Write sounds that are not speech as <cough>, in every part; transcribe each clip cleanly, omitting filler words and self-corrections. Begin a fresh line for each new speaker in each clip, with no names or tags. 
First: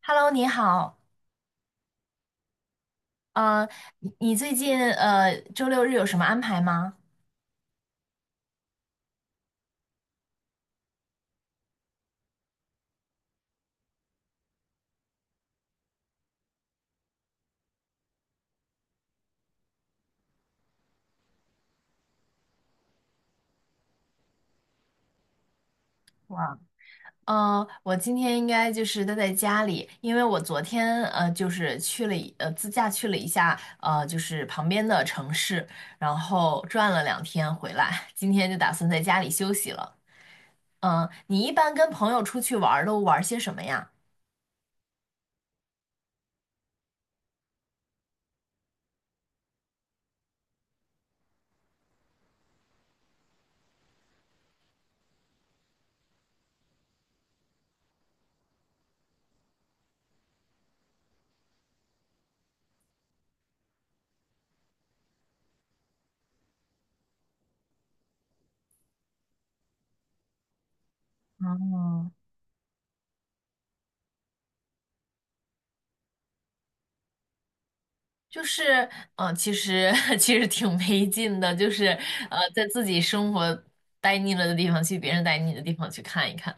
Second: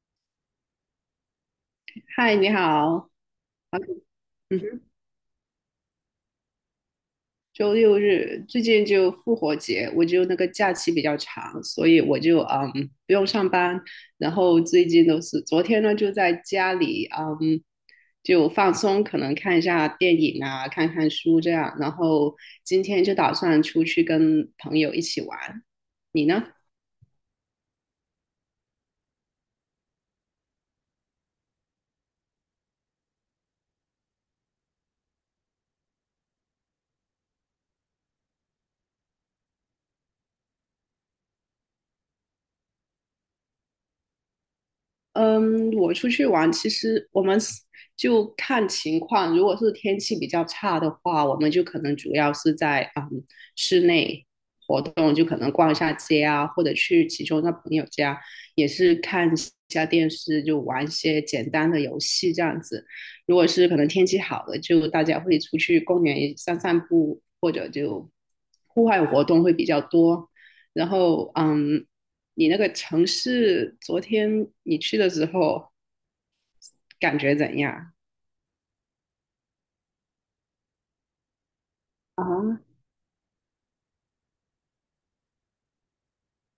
Hello，你好，
嗨，你好。
呃，你最
嗯
近
哼，
周六日有什么安排吗？
周六日最近就复活节，我就那个假期比较长，所以我就不用上班。然后最近都是昨天呢就在家里就放松，可能看一下电影啊，看看书这样。然后今天就打算出去跟朋友一起玩。你呢？
哇，我今天应该就是待在家里，因为我昨天就是去了一呃自驾去了一下就是旁边的城市，然后转了两天回来，今天就打算在家里休息了。你一般跟朋友出去玩儿都玩儿些什么呀？
嗯，我出去玩，其实我们是就看情况。如果是天气比较差的话，我们就可能主要是在室内活动，就可能逛一下街啊，或者去其中的朋友家，也是看一下电视，就玩一些简单的游戏这样子。如果是可能天气好了，就大家会出去公园散散步，或者就户外活动会比较多。然后，嗯，
哦，
你那个城市昨天你去的时候感觉怎样
就是，其实 <laughs> 其实挺没劲的，就是，
啊？
在自己生活待腻了的地方去别人待腻的地方去看一看，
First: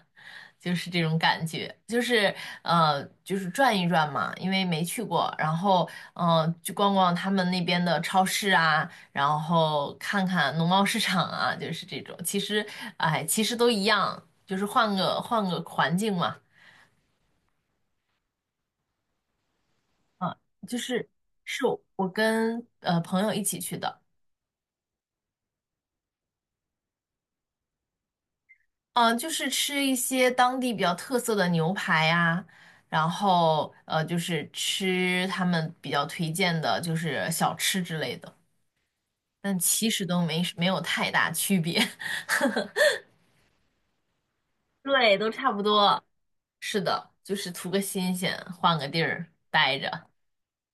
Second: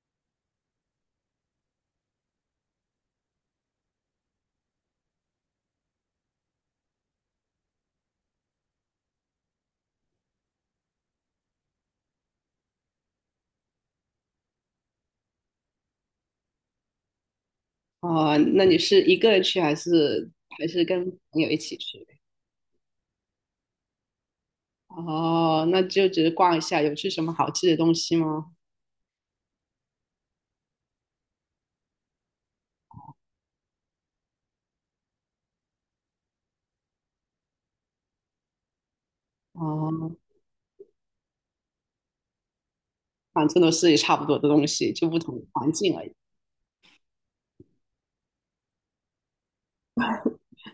就是这种感觉，就是，就是转一转嘛，因为没去过，然后，去逛逛他们那边的超市啊，然后看看农贸市场啊，就是这种，其实，哎，其实都一样，就是换个环境嘛。
哦，那你是一个人去还是
啊、
还
就
是跟
是
朋友一
是
起
我
去？
我跟朋友一起去的。
哦，那就只是逛一下，有吃什么好吃的东西吗？
嗯，就是吃一些当地比较特色的牛排呀，然后就是吃他们比较推荐的，就是小吃之类的，但其实
哦，
都没有太大区别。
反正都是差不多的东
<laughs>
西，就
对，
不
都
同
差不
环境
多。
而已，
是的，就是图个新鲜，换个地儿待着。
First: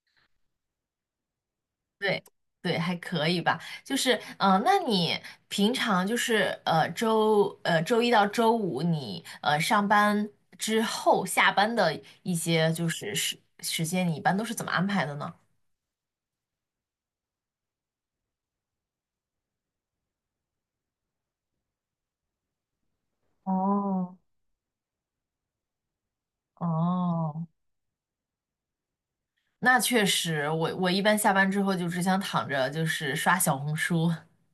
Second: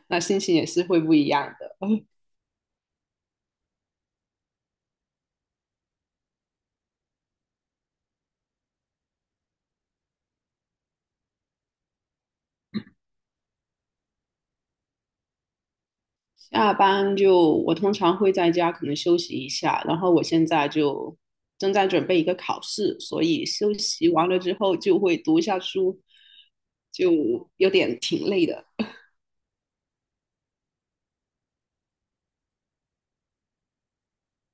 那心情也是会不一样的。<laughs>
对对，还可以吧。就是那你平常就是周一到周五你上班之后下班的一些就是时间，你一般都是怎么安排的呢？
下班就我通常会在家可能休息一下，然后我现在就正在准备一个考试，所以休息
哦，
完了之后就会读一下书，
哦，
就有点挺累的
那确实，我一般下班之后就只想躺着，就是刷小红书。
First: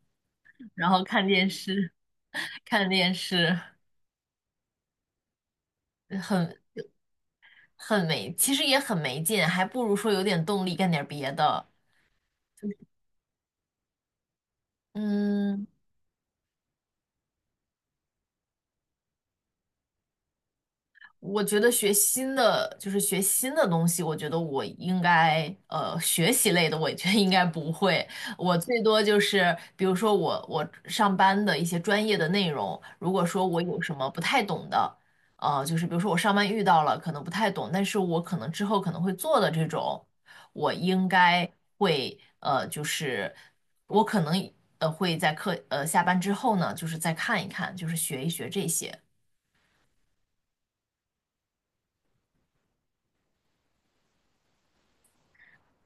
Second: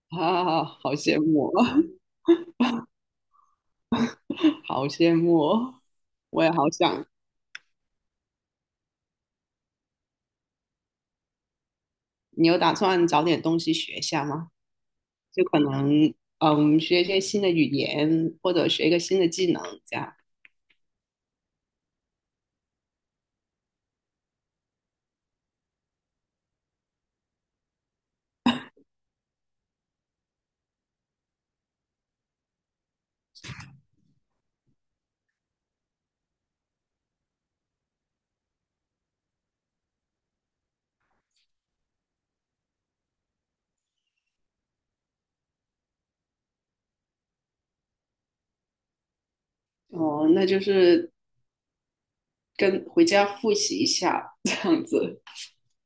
啊，
<laughs> 然
好
后
羡
看电
慕啊，
视，<laughs> 看电视。
<laughs> 好羡慕哦，
呃
我也
很
好想。
很没，其实也很没劲，还不如说有点动力干点别的。
你有打算找点东西学一下吗？就可
嗯，
能嗯，学一些新的语言，或者学一个新的技能这样。
我觉得学新的就是学新的东西，我觉得我应该学习类的，我觉得应该不会。我最多就是比如说我上班的一些专业的内容，如果说我有什么不太懂的，就是比如说我上班遇到了可能不太懂，但是我可能之后可能会做的这种，我应该会就是我可能会在下班之后呢，就是再看一看，就是学一学这些。
哦，那就是跟回家复习一下这样子。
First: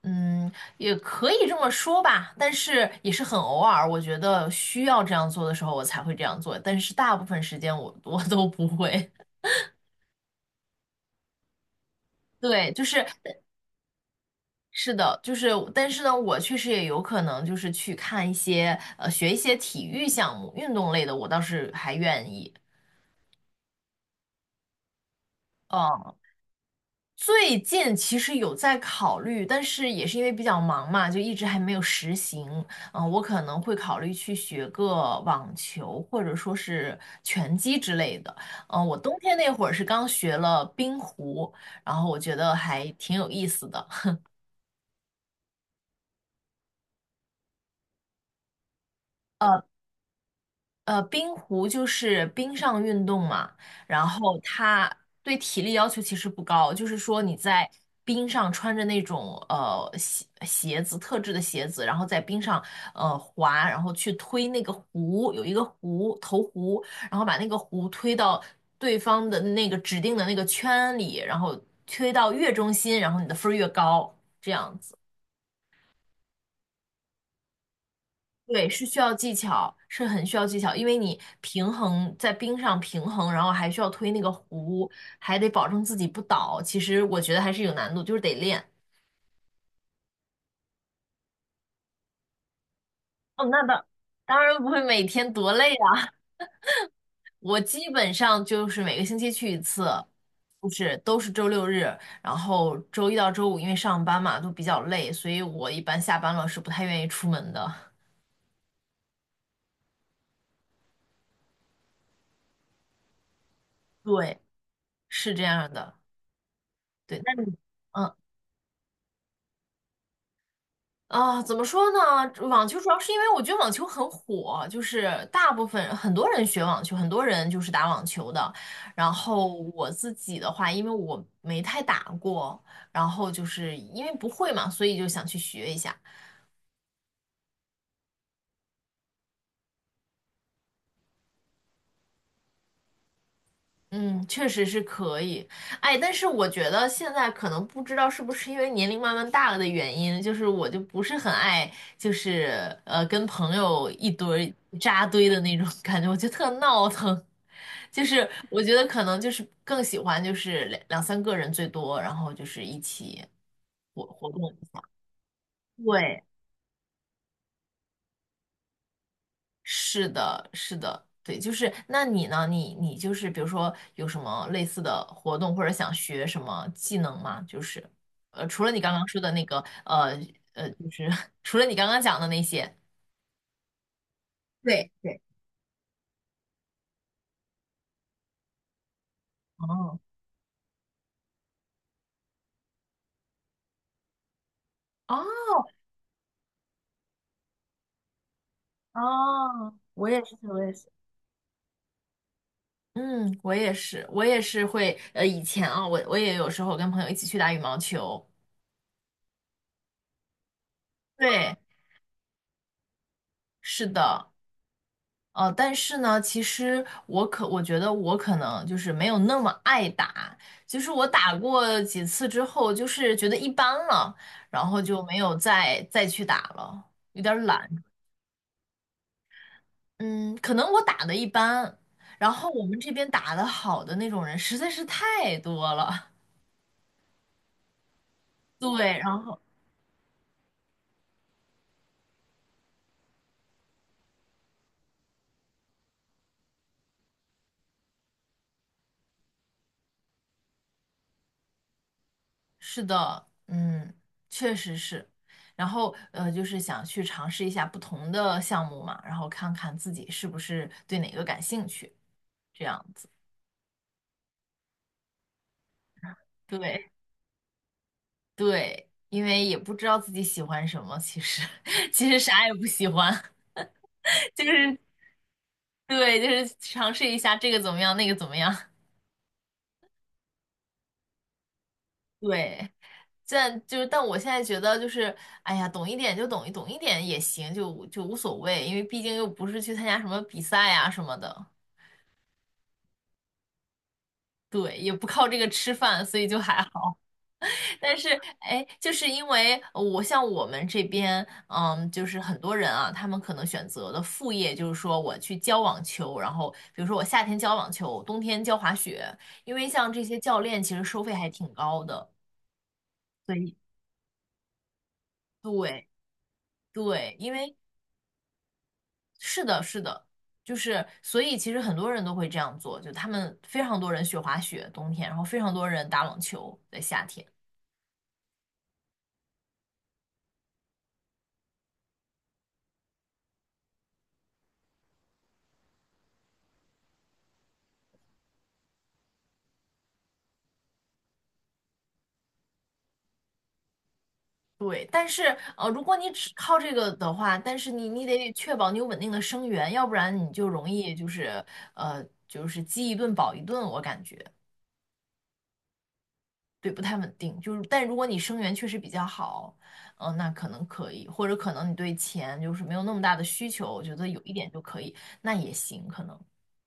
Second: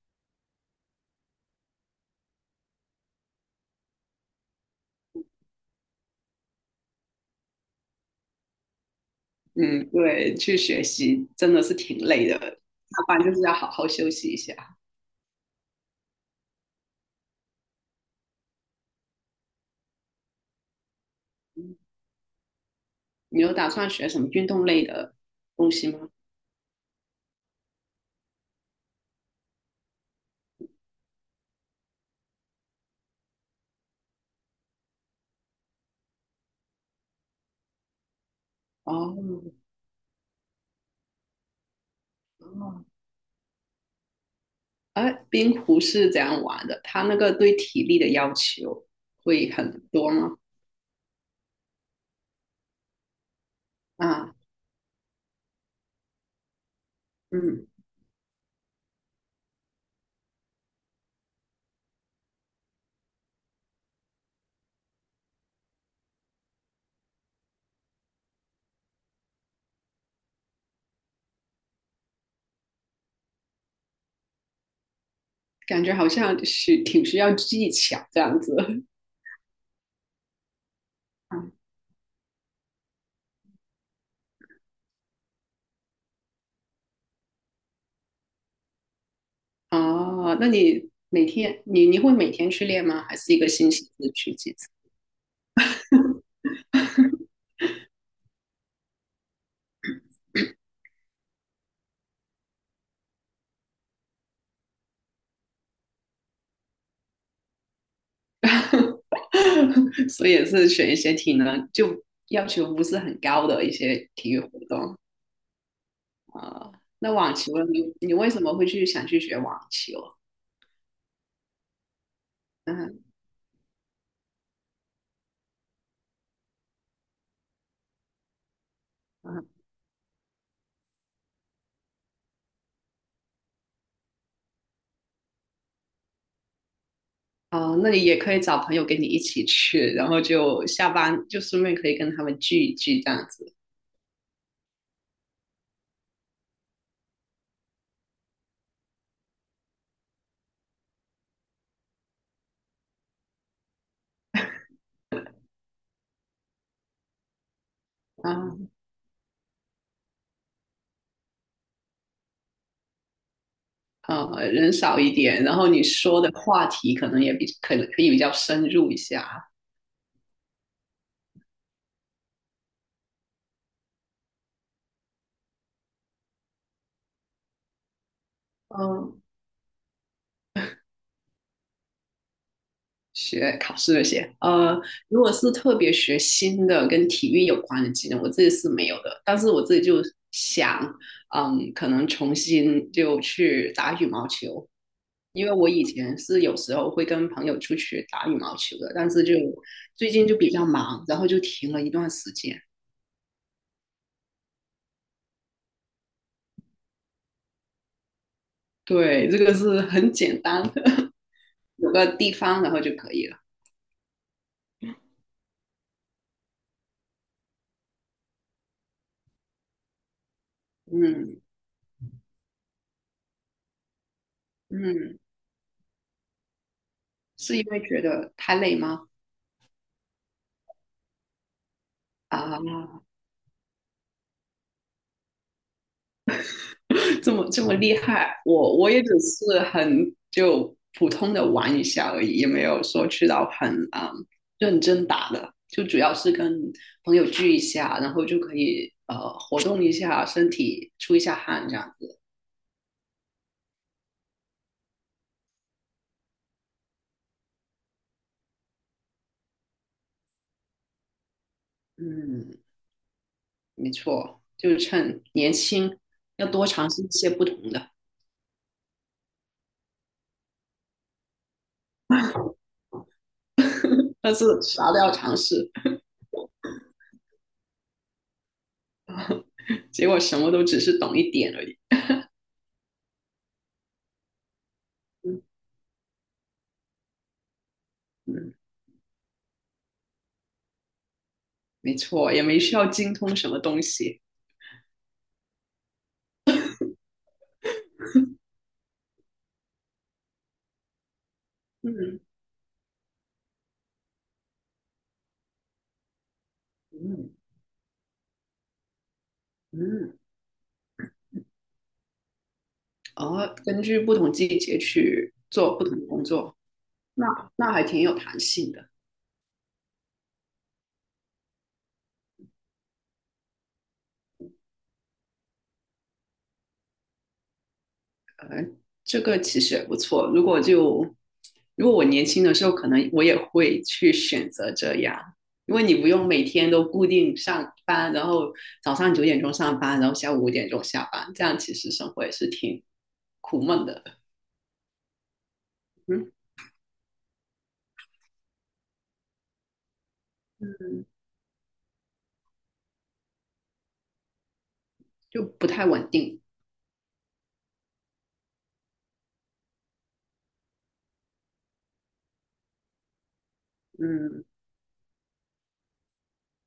嗯，也可以这么说吧，但是也是很偶尔，我觉得需要这样做的时候，我才会这样做，但是大部分时间我都不会。
嗯，对，去学习真的是挺累的，
<laughs> 对，就
下
是
班就是要好好休息一下。
是的，就是但是呢，我确实也有可能就是去看一些学一些体育项目、运动类的，我倒是还愿意。
你有打算学什么运动类的东西吗？
嗯。最近其实有在考虑，但是也是因为比较忙嘛，就一直还没有实行。嗯，我可能会考虑去学个网球，或者说是拳击之类的。嗯，我冬天
哦，
那会儿是刚学了冰壶，然后我觉得
哦，
还挺有意思的。
哎，冰壶是怎样玩的？它那个对体力的要求会很多吗？
冰壶就是冰上运动嘛，然
啊，
后它对体力要求其实不高，就是说你
嗯，
在冰上穿着那种鞋子，特制的鞋子，然后在冰上滑，然后去推那个壶，有一个壶投壶，然后把那个壶推到对方的那个指定的那个圈里，然后推到越中心，然后你的分儿越高，这样子。
感觉好像是挺需要技巧这样子。
对，是
<laughs>
需要技巧，是很需要技巧，因为你
嗯
在冰上平衡，然后还需要推那个壶，还得保证自己不倒。其实我觉得还是有难度，就是得练。
哦，那你每天你会每天去练吗？还是一
哦，
个
那
星
当
期
<laughs>
只去
当
几
然不
次？
会每天多累啊。<laughs> 我基本上就是每个星期去一次，就是都是周六日，然后周一到周五因为上班嘛都比较累，所以我一般下班了是不太愿意出门的。
<laughs> 所以也是选一些体能就要求不是很高的一
<laughs>
些体
对，
育活动
是这样的。
啊、呃那
对，
网
那
球
你？
呢你
嗯。
你为什么会去想去学网球？
啊，怎么说呢？网球主要
嗯
是因为我觉得网球很火，就是大部分很多人学网球，很多人就是打网球的。然后
嗯。
我自己的话，因为我没太打过，然后就是因为不会嘛，所以就想去学一下。
哦，那你也可以找朋友跟你一起去，然后就下班就顺便可以跟他们聚一聚这样子
嗯，确实是可以，哎，但是我觉得现在可能不知道是不是因为年龄慢慢大了的原因，就是我就不是很爱，就是跟朋友一堆儿扎堆的那种 <laughs> 感觉，我觉得特闹腾。就是
啊，
我觉得可能就是更喜欢就是两两三个人最多，然后就是一起活
呃，
动一
人
下。
少一点，然后你说
对，
的话题可能也比可能可以比较深入一下，
是的，是的，对。就是那你呢？你就是比如说有什么类似的活动，或者想学什么技能吗？就是除了你刚刚说
嗯，
的那个，呃就是 <laughs> 除了你刚刚讲的那些。
学考试这些，呃，
对对，
如果是特别学新的跟体育有关的技能，我自己是没有的。但是我自己
哦
就想，嗯，可能重新就去打羽毛球，
哦
因为我以前是有时候会跟朋友出去打羽毛球的，但是就
哦，我
最
也
近
是，
就比
我
较
也是。
忙，然后就停了一段时间。
嗯，我也是，我也是会，以前啊，我也有时候跟朋友一起去打羽毛球。
对，这个是很简单的，
对，
<laughs> 有个地方然后就可以了。
是的，但是呢，其实我觉得我可能就是没有那么爱打，就是我打
嗯
过几次之后，就是觉得一般了，然后就没
嗯，
有再去打了，有点儿
是因为
懒。
觉得太累吗？
嗯，可能我打的一般，然后我们这
啊。
边打的好的那种人实在是太多了。
<laughs> 这么厉害，
<laughs>
我
对，
也只
然后。
是很就普通的玩一下而已，也没有说去到很认真打的，就主要是跟朋友聚一下，然后就可以活动一下身体，出一下汗这样子。
是的，嗯，确实是。然后就是想去尝试一下不同的项目嘛，然后看看自己是不是对哪个感兴趣，
嗯，
这样子。
没错，就是趁年轻要多尝
对
试一些不同的，
对，因为也不知道自己喜欢什么，其实 <laughs> 其实啥也不喜欢，<laughs>
但
就
是
是
啥都要尝试，
对，就是尝试一下这个怎么样，那个怎么样。
结果什么都只是懂一点而已。
对，这就是，但我现在觉得就是，
嗯
哎呀，懂一点就懂一点也行，就无所
嗯，
谓，因为毕竟又不是去参加什么比赛啊什么的。
没错，也没需要精通什么东西。
对，也不靠这个吃饭，所以就还好。但是，哎，就是因为像我们这边，嗯，就是
嗯
很多人啊，他们可能选择的副业就是说我去教网球，然后比如说我夏
嗯
天教网球，冬天教滑雪，因为像这
嗯。
些教练其实收费还挺高的。所
哦，
以
根据不同季节去做不
对
同的工作，
对，
那
因为。
那还挺有弹性的。
是的，是的，就是所以其实很多人都会这样做，就他们非常多人学滑雪冬天，然后非常多人打网球在夏天。
哎，这个其实也不错。如果就如果我年轻的时候，可能我也会去选择这样，因为你不用每天都固定上班，然后早上9点钟上班，然后下午5点钟下班，这样其实生活也是挺苦闷的。
对，但是如果你
嗯，
只靠这个的话，但是你得确保你有稳定的生源，要不然你就容易
嗯
就是呃就是饥一顿饱一顿，我感觉。
就不太稳定。
对，不太稳定。就是但如果你生源确实比较好，那可能可以，或者可能你对钱就是没有那么大的需求，我觉得有一
嗯，
点就可以，那也行，可能。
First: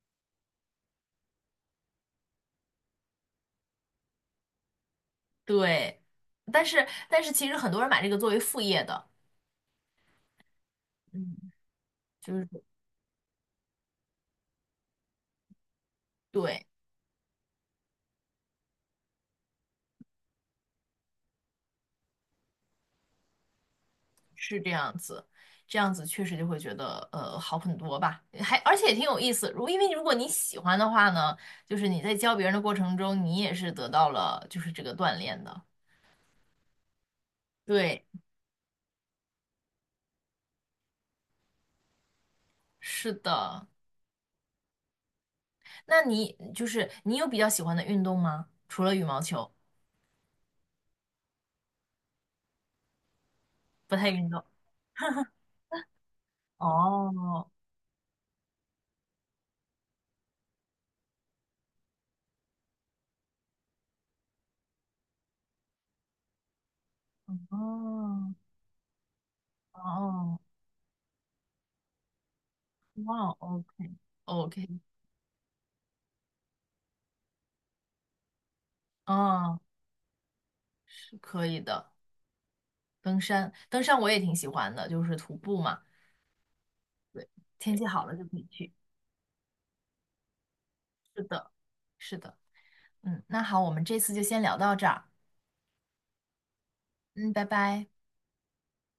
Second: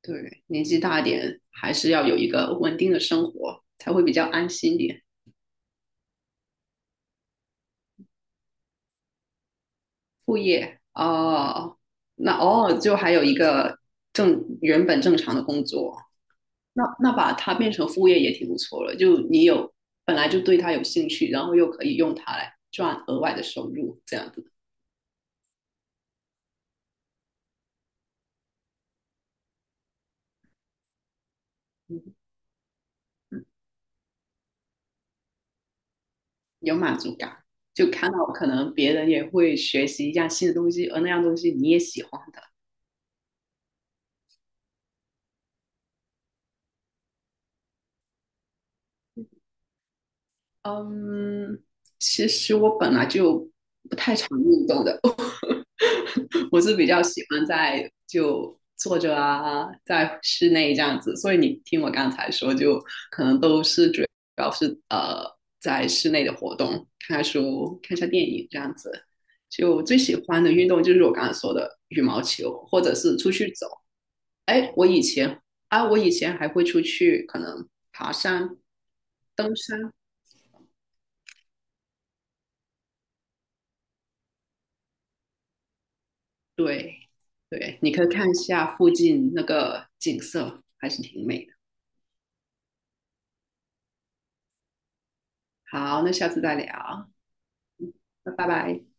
对，年纪大一点还是要有一个稳定的生活，才会比较安心一点。
对，但是其实很多人买这个作为副业的。
副业
嗯，
哦，
就
那
是
偶尔就还有一个正原本正常的工作，
对，
那把它变成副业也挺不错了。就你有本来就对它有兴趣，然后又可以用它来赚额外的收入，这样子，
是这样子，这样子确实就会觉得好很多吧，而且也挺有意思。因为如果你喜欢的话呢，就是你在
嗯
教别人的过程中，你也是得到了就是这个锻炼的。
有满足感。就
对，
看到可能别人也会学习一样新的东西，而那样东西你也喜欢的。
是的。那你就是你有比较喜欢的运动吗？除了羽毛球，
嗯，其实我本来就
不
不
太
太常
运动。
运动的，<laughs> <laughs> 我是比较喜欢
哦，
在就坐着啊，在室内这样子，所以你听我刚才说，就可能都是主要是在室内的活动，看看
哦，
书、看一下电
哦，
影这样子。就最喜
哦
欢的运动就是我刚才说的羽毛球，或者是
哇
出去走。
，OK，OK，
哎，我以前还会出去可能爬山、登
哦。
山，
可以的，登山，登山我也挺喜欢的，就是徒步嘛，
对
天
对，
气
你可
好
以
了就
看一
可以
下
去。
附近那个景色，还是挺美的。
是的，嗯，那好，我们这次就先聊到这儿，
好，那下次再聊，
嗯，拜拜。
那拜拜。